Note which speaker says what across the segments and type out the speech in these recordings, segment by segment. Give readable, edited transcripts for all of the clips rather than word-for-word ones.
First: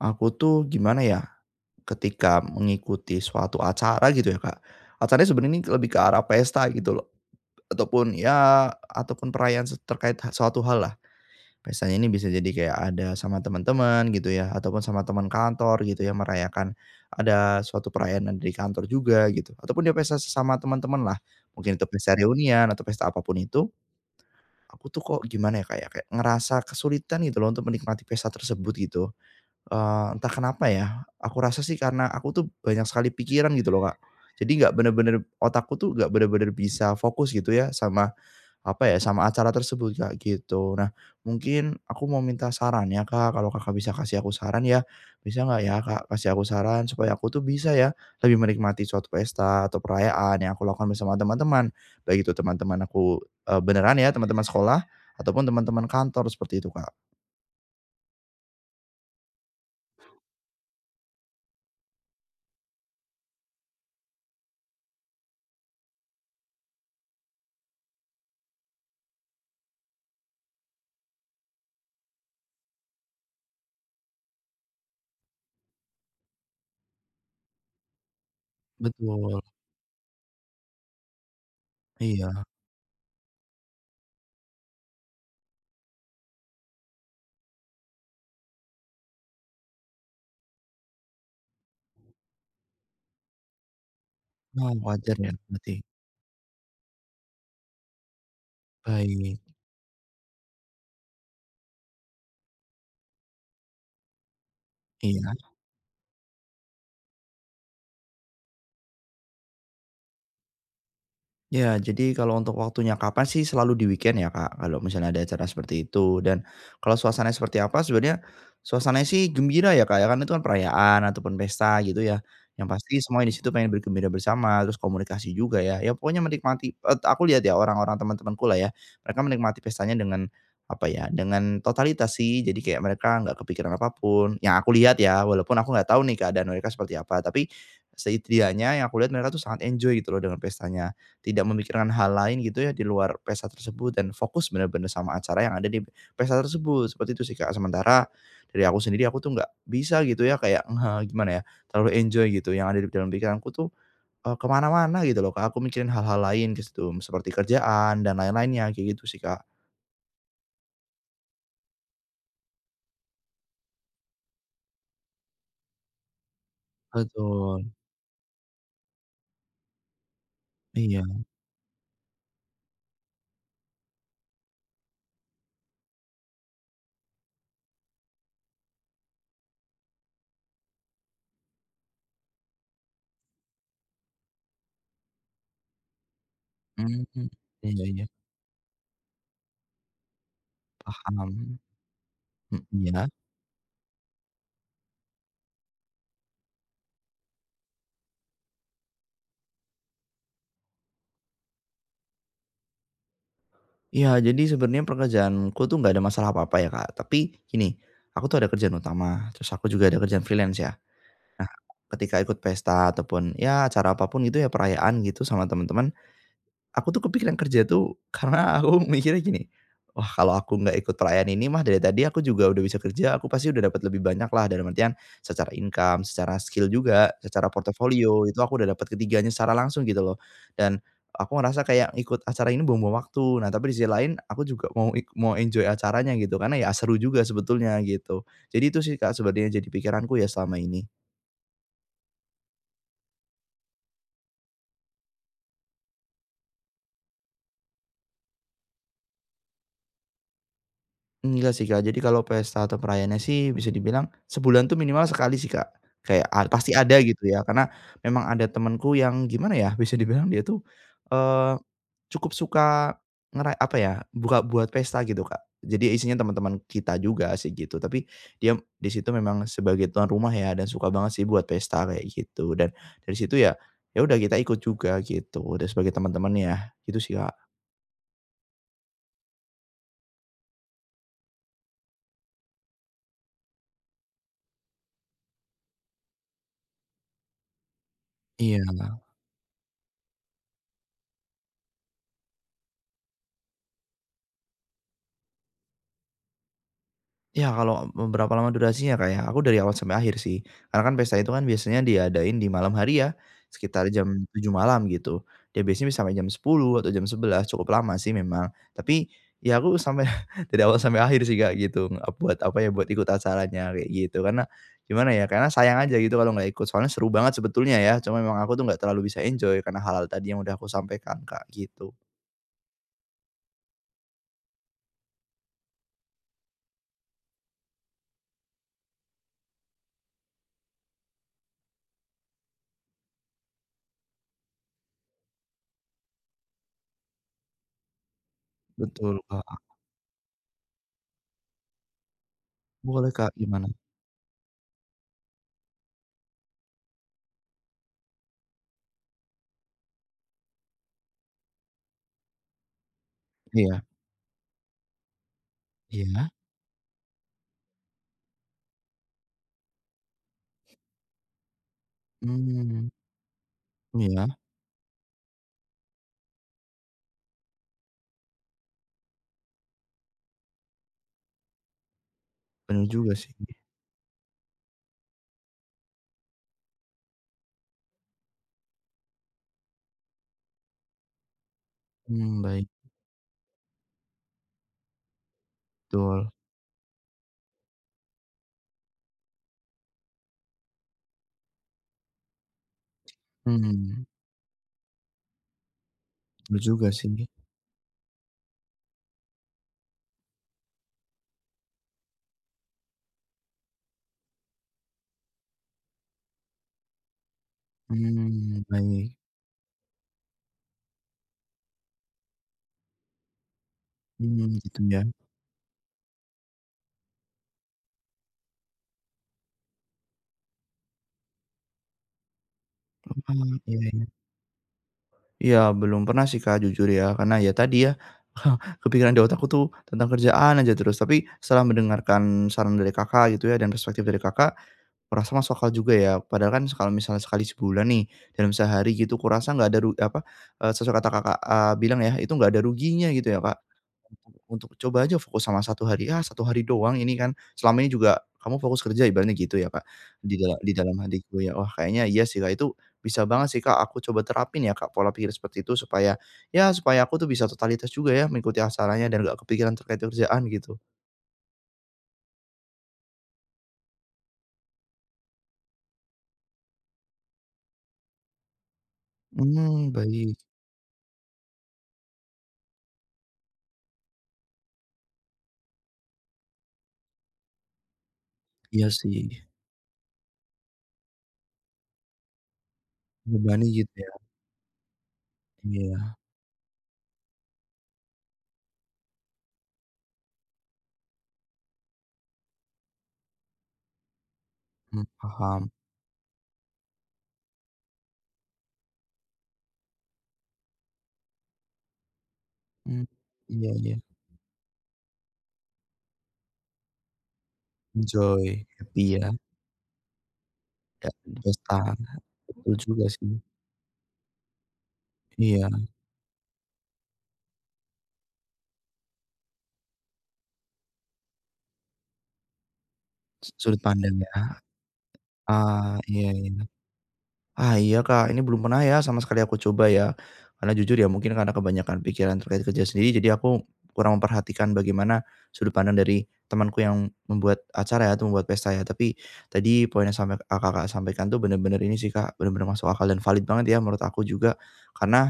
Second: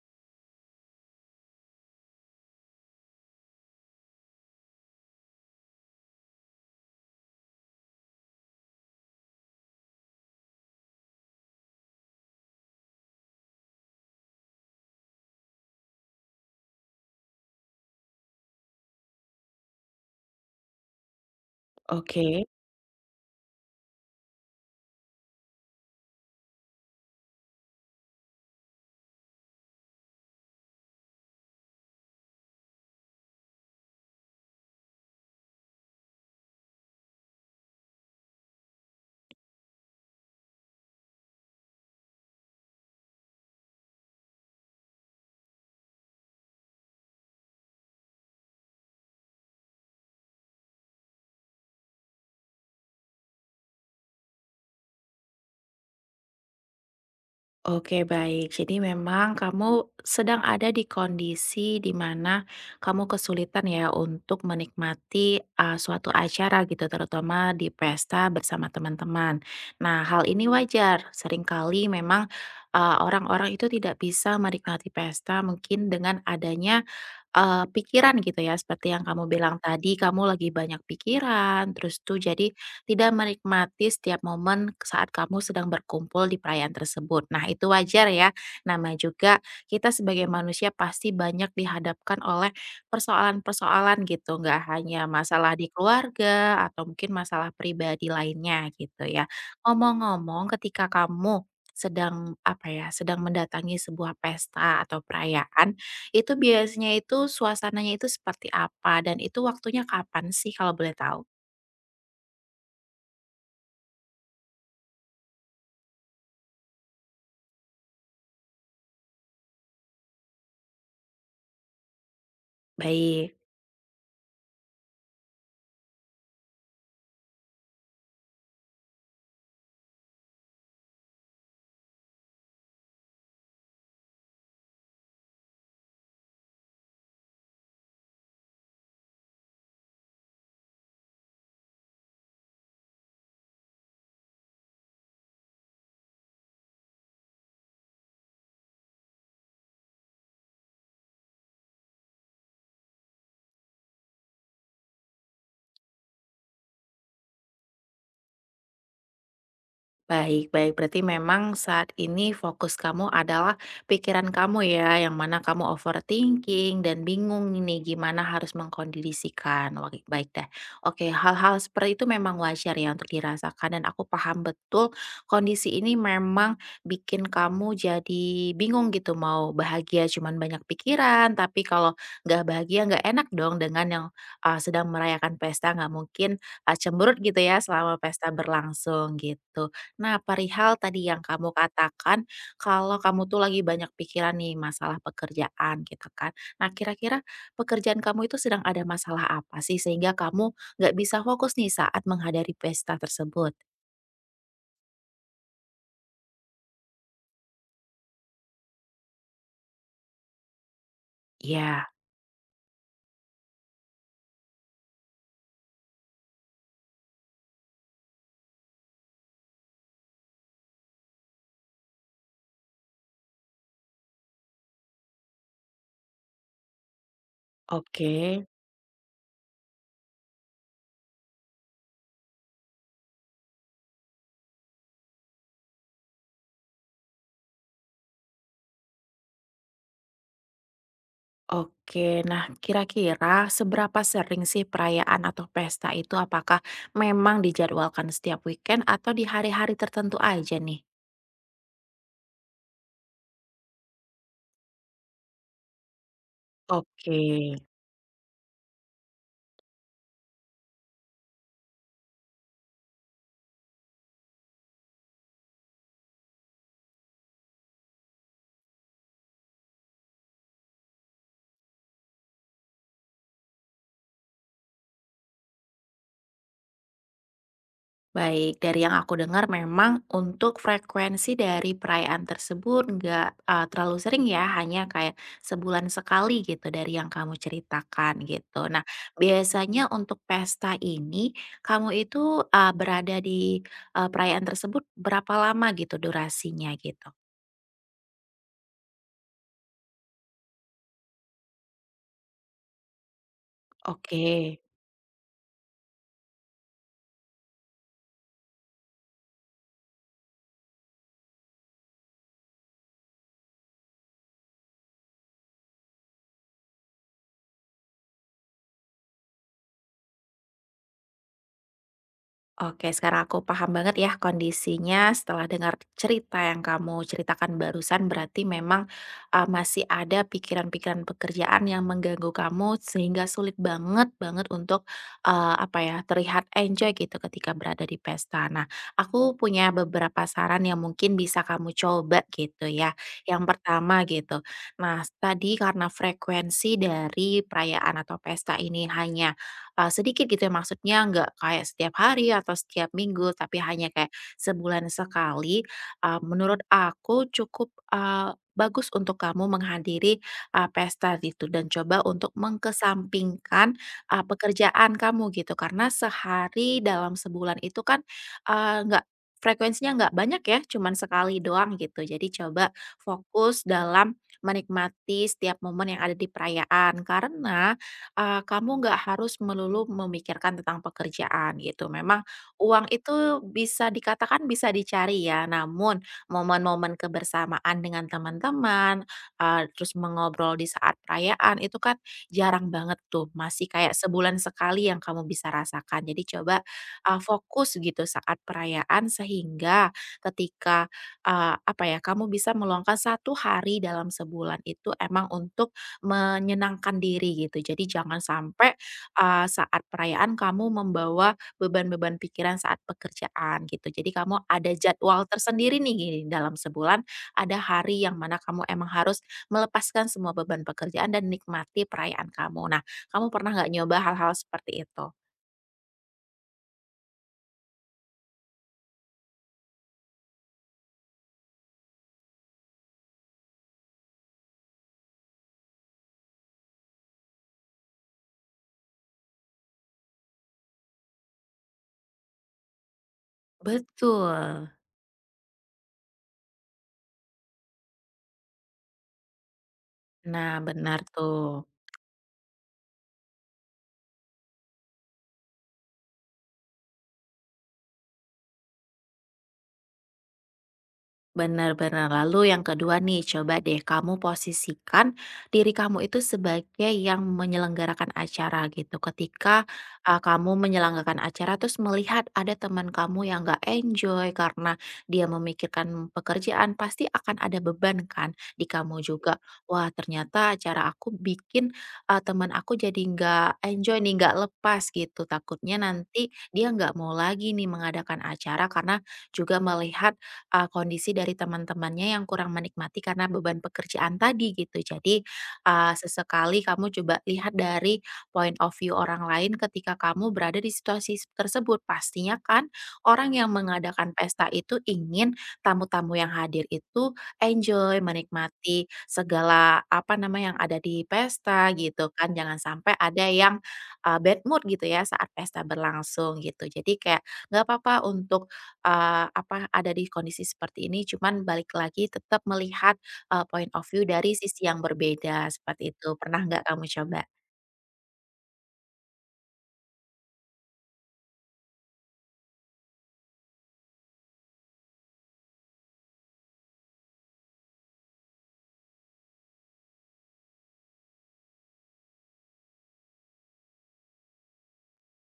Speaker 1: Aku tuh gimana ya, ketika mengikuti suatu acara gitu ya, Kak. Acaranya sebenarnya ini lebih ke arah pesta gitu loh, ataupun perayaan terkait suatu hal lah. Pestanya ini bisa jadi kayak ada sama teman-teman gitu ya, ataupun sama teman kantor gitu ya, merayakan ada suatu perayaan dari kantor juga gitu, ataupun dia pesta sama teman-teman lah. Mungkin itu pesta
Speaker 2: Oke,
Speaker 1: reunian atau pesta apapun itu, aku tuh kok gimana ya, Kak, ya, kayak ngerasa kesulitan gitu loh untuk menikmati pesta tersebut gitu. Entah kenapa ya, aku rasa sih karena aku tuh banyak sekali pikiran gitu loh, Kak. Jadi nggak bener-bener otakku tuh nggak bener-bener bisa fokus gitu ya sama, apa ya, sama acara tersebut, Kak, gitu. Nah, mungkin aku mau minta saran ya, Kak, kalau Kakak bisa kasih aku saran ya, bisa nggak ya, Kak, kasih aku saran supaya aku tuh bisa ya lebih menikmati suatu pesta atau perayaan yang aku lakukan bersama teman-teman, baik itu teman-teman aku, beneran ya, teman-teman sekolah ataupun teman-teman kantor, seperti itu, Kak.
Speaker 2: oke baik. Jadi memang kamu sedang ada di kondisi di mana kamu kesulitan ya untuk menikmati suatu acara gitu, terutama di pesta bersama teman-teman. Nah, hal ini wajar. Seringkali memang orang-orang itu tidak bisa menikmati pesta mungkin dengan adanya pikiran gitu ya, seperti yang kamu
Speaker 1: Betul,
Speaker 2: bilang tadi, kamu lagi banyak pikiran, terus tuh
Speaker 1: iya.
Speaker 2: jadi tidak menikmati setiap momen saat kamu sedang berkumpul di perayaan tersebut. Nah, itu wajar ya, namanya juga kita sebagai manusia pasti banyak dihadapkan oleh persoalan-persoalan gitu, nggak
Speaker 1: Oh,
Speaker 2: hanya
Speaker 1: wajar ya
Speaker 2: masalah di
Speaker 1: berarti.
Speaker 2: keluarga atau mungkin masalah pribadi lainnya gitu ya.
Speaker 1: Baik,
Speaker 2: Ngomong-ngomong, ketika kamu sedang, apa ya, sedang mendatangi sebuah pesta atau
Speaker 1: iya.
Speaker 2: perayaan, itu biasanya itu suasananya itu seperti apa dan itu waktunya kapan sih kalau boleh tahu?
Speaker 1: Ya, jadi kalau untuk waktunya kapan sih selalu di weekend ya Kak, kalau misalnya ada acara seperti itu dan kalau suasananya seperti apa sebenarnya, suasananya sih gembira ya Kak ya, karena itu kan perayaan ataupun pesta gitu ya, yang pasti semua di
Speaker 2: Baik.
Speaker 1: situ pengen bergembira bersama, terus komunikasi juga ya, ya pokoknya menikmati aku lihat ya teman-temanku lah ya, mereka menikmati pestanya dengan, apa ya, dengan totalitas sih, jadi kayak mereka nggak kepikiran apapun. Yang aku lihat ya, walaupun aku nggak tahu nih keadaan mereka seperti apa, tapi setidaknya yang aku lihat mereka tuh sangat enjoy gitu loh dengan pestanya. Tidak memikirkan hal lain gitu ya di luar pesta tersebut dan fokus bener-bener sama acara yang ada di pesta tersebut, seperti itu sih, Kak. Sementara dari aku sendiri aku tuh nggak bisa gitu ya kayak, gimana ya, terlalu enjoy gitu, yang ada di dalam pikiranku tuh, ke mana gitu loh, Kak. Aku mikirin hal-hal lain gitu seperti kerjaan dan lain-lainnya, kayak gitu sih, Kak.
Speaker 2: Baik, baik. Berarti memang saat ini fokus kamu adalah pikiran kamu ya, yang mana kamu overthinking dan bingung
Speaker 1: Betul,
Speaker 2: ini gimana harus mengkondisikan. Wah, baik deh.
Speaker 1: iya,
Speaker 2: Oke, hal-hal seperti itu memang wajar ya untuk dirasakan dan aku paham betul kondisi ini memang bikin kamu jadi bingung gitu mau bahagia cuman banyak pikiran, tapi kalau nggak bahagia nggak enak dong dengan yang sedang merayakan pesta nggak mungkin cemberut
Speaker 1: mhm,
Speaker 2: gitu ya
Speaker 1: iya
Speaker 2: selama
Speaker 1: iya,
Speaker 2: pesta berlangsung gitu. Nah, perihal tadi yang kamu
Speaker 1: paham,
Speaker 2: katakan,
Speaker 1: mhm,
Speaker 2: kalau
Speaker 1: iya.
Speaker 2: kamu tuh lagi banyak pikiran nih masalah pekerjaan gitu kan. Nah, kira-kira pekerjaan kamu itu sedang ada masalah apa sih sehingga kamu nggak bisa fokus nih saat menghadiri pesta tersebut?
Speaker 1: Iya, jadi sebenarnya pekerjaanku tuh nggak ada masalah apa-apa ya, Kak, tapi gini, aku tuh ada kerjaan utama, terus aku juga ada kerjaan freelance ya. Nah,
Speaker 2: Ya,
Speaker 1: ketika ikut pesta ataupun ya acara apapun gitu ya perayaan gitu sama teman-teman, aku tuh kepikiran kerja tuh karena aku mikirnya gini, "Wah, kalau aku nggak ikut perayaan ini mah dari tadi aku juga udah bisa kerja, aku pasti udah dapat lebih banyak lah." Dalam artian secara income, secara skill juga, secara
Speaker 2: oke.
Speaker 1: portofolio, itu aku udah dapat ketiganya secara langsung gitu loh. Dan aku ngerasa kayak ikut acara ini buang-buang waktu. Nah, tapi di sisi lain aku juga mau mau enjoy acaranya gitu, karena ya seru juga sebetulnya gitu. Jadi itu sih Kak sebenarnya jadi pikiranku ya selama ini.
Speaker 2: Oke, nah kira-kira seberapa sering sih perayaan atau pesta itu apakah memang dijadwalkan setiap weekend atau di hari-hari tertentu aja nih?
Speaker 1: Enggak sih, Kak. Jadi kalau pesta atau perayaannya sih bisa dibilang sebulan tuh minimal sekali sih, Kak. Kayak pasti ada
Speaker 2: Oke.
Speaker 1: gitu ya, karena memang ada temenku yang gimana ya, bisa dibilang dia tuh, eee, cukup suka apa ya, buka buat pesta gitu, Kak. Jadi isinya teman-teman kita juga sih gitu, tapi dia di situ memang sebagai tuan rumah ya dan suka banget sih buat pesta kayak gitu. Dan dari situ ya, ya udah kita ikut juga gitu, udah sebagai teman-temannya, gitu sih, Kak.
Speaker 2: Baik, dari yang aku dengar memang untuk frekuensi dari perayaan tersebut nggak, terlalu sering ya, hanya kayak sebulan sekali gitu dari yang kamu ceritakan gitu.
Speaker 1: Iya.
Speaker 2: Nah, biasanya untuk pesta ini kamu itu, berada di, perayaan tersebut berapa lama gitu durasinya gitu?
Speaker 1: Ya kalau berapa lama durasinya, Kak, ya? Aku dari awal sampai akhir sih. Karena kan pesta itu kan biasanya diadain di malam hari ya, sekitar
Speaker 2: Oke.
Speaker 1: jam 7 malam gitu. Dia biasanya bisa sampai jam 10 atau jam 11 cukup lama sih memang. Tapi ya aku sampai dari awal sampai akhir sih, Kak, gitu, buat apa ya, buat ikut acaranya kayak gitu. Karena gimana ya, karena sayang aja gitu kalau nggak ikut, soalnya seru banget sebetulnya ya, cuma memang aku tuh nggak terlalu bisa enjoy karena hal-hal tadi yang udah aku sampaikan, Kak, gitu.
Speaker 2: Oke, sekarang aku paham banget ya kondisinya setelah dengar cerita yang kamu ceritakan barusan berarti memang, masih ada pikiran-pikiran pekerjaan yang mengganggu kamu sehingga sulit banget banget untuk, apa ya, terlihat enjoy gitu ketika berada di pesta. Nah,
Speaker 1: Betul,
Speaker 2: aku
Speaker 1: Kak.
Speaker 2: punya beberapa saran yang mungkin bisa kamu coba gitu ya.
Speaker 1: Boleh, Kak,
Speaker 2: Yang
Speaker 1: gimana?
Speaker 2: pertama gitu, nah tadi karena frekuensi dari perayaan atau pesta ini hanya sedikit gitu ya maksudnya nggak kayak setiap hari atau setiap minggu, tapi
Speaker 1: Iya.
Speaker 2: hanya kayak sebulan sekali,
Speaker 1: Iya?
Speaker 2: menurut aku cukup, bagus untuk kamu menghadiri, pesta gitu dan coba untuk
Speaker 1: Hmm,
Speaker 2: mengkesampingkan,
Speaker 1: iya.
Speaker 2: pekerjaan kamu gitu. Karena sehari dalam sebulan itu kan, nggak frekuensinya nggak banyak ya, cuman sekali doang gitu. Jadi coba
Speaker 1: Bener juga sih.
Speaker 2: fokus dalam menikmati setiap momen yang ada di perayaan, karena kamu nggak harus melulu memikirkan tentang pekerjaan gitu. Memang
Speaker 1: Mmm, baik,
Speaker 2: uang itu bisa dikatakan bisa dicari ya, namun
Speaker 1: betul.
Speaker 2: momen-momen kebersamaan dengan teman-teman, terus mengobrol di saat perayaan itu kan jarang banget tuh, masih kayak
Speaker 1: Mmm,
Speaker 2: sebulan sekali yang kamu bisa rasakan. Jadi coba,
Speaker 1: bener juga sih.
Speaker 2: fokus gitu saat perayaan sehingga ketika, apa ya, kamu bisa meluangkan satu hari dalam sebulan itu emang untuk menyenangkan diri gitu. Jadi jangan
Speaker 1: Mmm,
Speaker 2: sampai,
Speaker 1: baik.
Speaker 2: saat perayaan kamu membawa beban-beban pikiran saat pekerjaan gitu. Jadi kamu
Speaker 1: Mmm,
Speaker 2: ada
Speaker 1: gitu ya.
Speaker 2: jadwal tersendiri nih gini, dalam sebulan, ada hari yang mana kamu emang harus melepaskan semua beban pekerjaan dan nikmati perayaan kamu. Nah, kamu pernah
Speaker 1: Heeh,
Speaker 2: nggak
Speaker 1: iya
Speaker 2: nyoba
Speaker 1: iya.
Speaker 2: hal-hal seperti itu?
Speaker 1: Iya, belum pernah sih, Kak, jujur ya, karena ya tadi ya, kepikiran di otakku tuh tentang kerjaan aja terus. Tapi setelah mendengarkan saran dari Kakak gitu ya dan perspektif dari Kakak, kurasa masuk akal juga ya. Padahal kan kalau misalnya sekali sebulan nih, dalam sehari gitu kurasa nggak ada apa, sesuai kata Kakak, bilang ya, itu nggak ada ruginya gitu ya, Kak.
Speaker 2: Betul.
Speaker 1: Untuk coba aja fokus sama satu hari, ah, satu hari doang ini kan, selama ini juga kamu fokus kerja ibaratnya gitu ya, Kak, di
Speaker 2: Nah,
Speaker 1: dalam di dalam
Speaker 2: benar
Speaker 1: hatiku
Speaker 2: tuh.
Speaker 1: ya. Wah, kayaknya iya sih, Kak, itu bisa banget sih, Kak, aku coba terapin ya, Kak, pola pikir seperti itu supaya ya supaya aku tuh bisa totalitas juga ya mengikuti acaranya dan gak kepikiran terkait kerjaan gitu.
Speaker 2: Bener bener. Lalu yang kedua nih, coba deh kamu posisikan diri kamu itu sebagai yang menyelenggarakan acara gitu. Ketika,
Speaker 1: Mmm, baik.
Speaker 2: kamu menyelenggarakan acara terus melihat ada teman kamu yang nggak enjoy karena dia memikirkan pekerjaan, pasti akan ada beban kan di
Speaker 1: Iya
Speaker 2: kamu juga.
Speaker 1: sih,
Speaker 2: Wah ternyata acara aku bikin, teman aku jadi nggak
Speaker 1: membebani gitu
Speaker 2: enjoy
Speaker 1: ya.
Speaker 2: nih, nggak lepas gitu. Takutnya
Speaker 1: Iya,
Speaker 2: nanti dia nggak mau lagi nih mengadakan acara karena juga melihat kondisi dari teman-temannya yang kurang menikmati karena beban pekerjaan tadi gitu.
Speaker 1: mmm,
Speaker 2: Jadi,
Speaker 1: paham.
Speaker 2: sesekali kamu coba lihat dari point of view orang lain ketika kamu berada di situasi tersebut. Pastinya kan
Speaker 1: Mmm,
Speaker 2: orang yang
Speaker 1: iya iya.
Speaker 2: mengadakan pesta itu ingin tamu-tamu yang hadir itu enjoy,
Speaker 1: Enjoy,
Speaker 2: menikmati
Speaker 1: happy ya,
Speaker 2: segala apa nama yang ada di
Speaker 1: nggak
Speaker 2: pesta
Speaker 1: pesta.
Speaker 2: gitu kan. Jangan
Speaker 1: Betul
Speaker 2: sampai
Speaker 1: juga
Speaker 2: ada
Speaker 1: sih.
Speaker 2: yang, bad mood gitu ya saat pesta
Speaker 1: Iya,
Speaker 2: berlangsung gitu. Jadi kayak nggak apa-apa untuk ada di kondisi seperti ini, cuman balik lagi tetap melihat, point
Speaker 1: sudut
Speaker 2: of view
Speaker 1: pandang
Speaker 2: dari
Speaker 1: ya.
Speaker 2: sisi yang berbeda, seperti
Speaker 1: Ah,
Speaker 2: itu.
Speaker 1: iya
Speaker 2: Pernah nggak
Speaker 1: iya.
Speaker 2: kamu coba?
Speaker 1: Ah, iya, Kak, ini belum pernah ya sama sekali aku coba ya. Karena jujur ya mungkin karena kebanyakan pikiran terkait kerja sendiri jadi aku kurang memperhatikan bagaimana sudut pandang dari temanku yang membuat acara ya, atau membuat pesta ya. Tapi tadi poin yang sampe a Kakak sampaikan tuh bener-bener ini sih, Kak, bener-bener masuk akal dan valid banget ya menurut aku juga. Karena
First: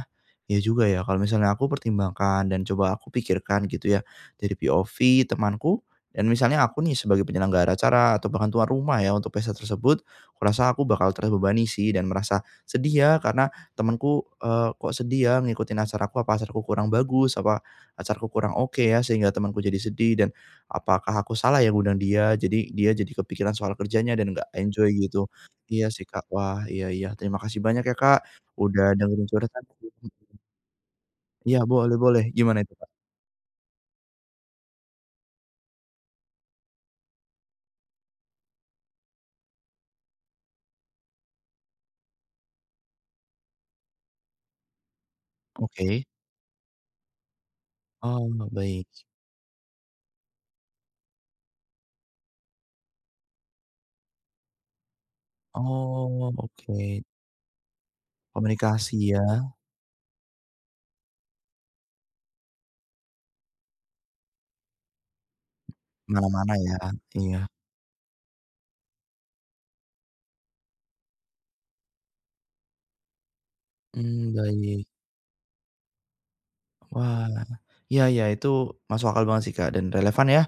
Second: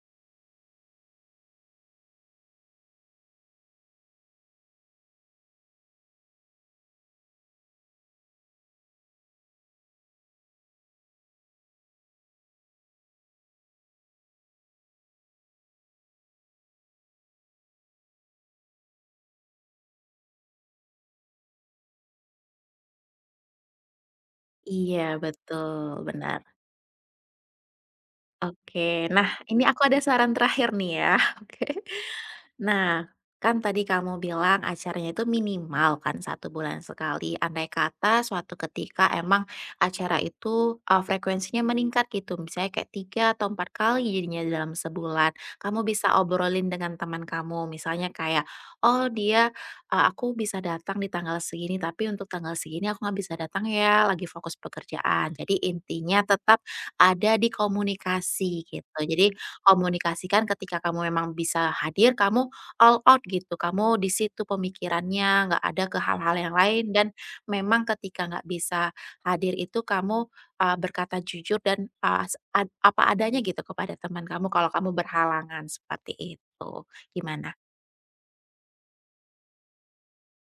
Speaker 1: ya juga ya kalau misalnya aku pertimbangkan dan coba aku pikirkan gitu ya dari POV temanku dan misalnya aku nih sebagai penyelenggara acara atau bahkan tuan rumah ya untuk pesta tersebut, aku rasa aku bakal terbebani sih dan merasa sedih ya karena temanku kok sedih ya ngikutin acaraku, apa acaraku kurang bagus, apa acaraku kurang oke ya sehingga temanku jadi sedih dan apakah aku salah ya ngundang dia jadi kepikiran soal kerjanya dan nggak enjoy
Speaker 2: Iya,
Speaker 1: gitu. Iya sih,
Speaker 2: betul,
Speaker 1: Kak.
Speaker 2: benar.
Speaker 1: Wah, iya iya. Terima kasih banyak ya, Kak,
Speaker 2: Oke,
Speaker 1: udah dengerin
Speaker 2: nah ini aku ada
Speaker 1: curhatanku.
Speaker 2: saran terakhir nih ya,
Speaker 1: Iya,
Speaker 2: oke.
Speaker 1: boleh boleh. Gimana itu, Kak?
Speaker 2: Nah, kan tadi kamu bilang acaranya itu minimal kan satu bulan sekali. Andai kata suatu ketika emang acara itu, frekuensinya meningkat gitu, misalnya kayak 3 atau 4 kali jadinya dalam sebulan. Kamu
Speaker 1: Oke.
Speaker 2: bisa obrolin dengan teman kamu, misalnya
Speaker 1: Oh,
Speaker 2: kayak,
Speaker 1: baik.
Speaker 2: "Oh dia, aku bisa datang di tanggal segini, tapi untuk tanggal segini aku nggak bisa datang ya, lagi fokus pekerjaan." Jadi intinya
Speaker 1: Oh,
Speaker 2: tetap
Speaker 1: oke.
Speaker 2: ada di komunikasi gitu.
Speaker 1: Komunikasi ya,
Speaker 2: Jadi komunikasikan ketika kamu memang bisa hadir, kamu all out gitu, kamu di situ pemikirannya, nggak ada ke
Speaker 1: mana
Speaker 2: hal-hal yang
Speaker 1: mana ya.
Speaker 2: lain dan
Speaker 1: Iya.
Speaker 2: memang ketika nggak bisa hadir itu kamu, berkata jujur dan, se ad apa adanya gitu kepada teman
Speaker 1: Hmm,
Speaker 2: kamu kalau
Speaker 1: baik.
Speaker 2: kamu berhalangan, seperti itu.
Speaker 1: Wah,
Speaker 2: Gimana?
Speaker 1: iya iya itu masuk akal banget sih, Kak, dan relevan ya.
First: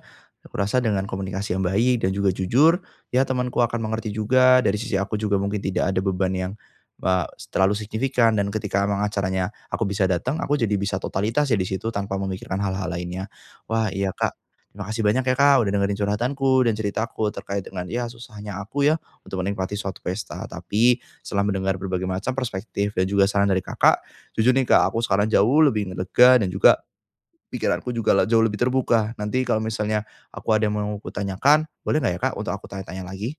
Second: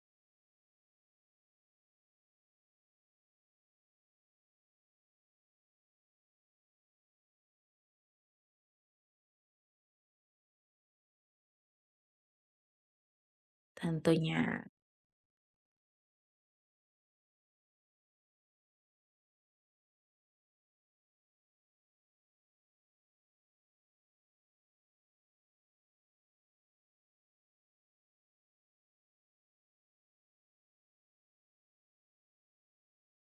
Speaker 1: Aku rasa dengan komunikasi yang baik dan juga jujur, ya temanku akan mengerti juga, dari sisi aku juga mungkin tidak ada beban yang, eee, terlalu signifikan dan ketika emang acaranya aku bisa datang, aku jadi bisa totalitas ya di situ tanpa memikirkan hal-hal lainnya. Wah, iya, Kak,
Speaker 2: Tentunya.
Speaker 1: terima kasih banyak ya, Kak, udah dengerin curhatanku dan ceritaku terkait dengan ya susahnya aku ya untuk menikmati suatu pesta. Tapi setelah mendengar berbagai macam perspektif dan juga saran dari Kakak, jujur nih Kak, aku sekarang jauh lebih lega dan juga pikiranku juga jauh lebih terbuka. Nanti kalau misalnya aku ada yang mau kutanyakan, boleh nggak ya Kak untuk aku tanya-tanya lagi?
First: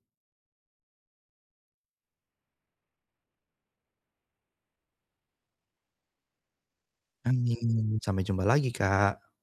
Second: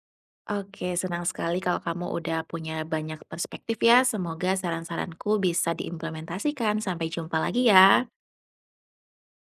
Speaker 2: Oke, senang sekali kalau kamu udah punya banyak perspektif ya, semoga saran-saranku bisa diimplementasikan. Sampai jumpa lagi ya.
Speaker 1: Amin, sampai jumpa lagi Kak.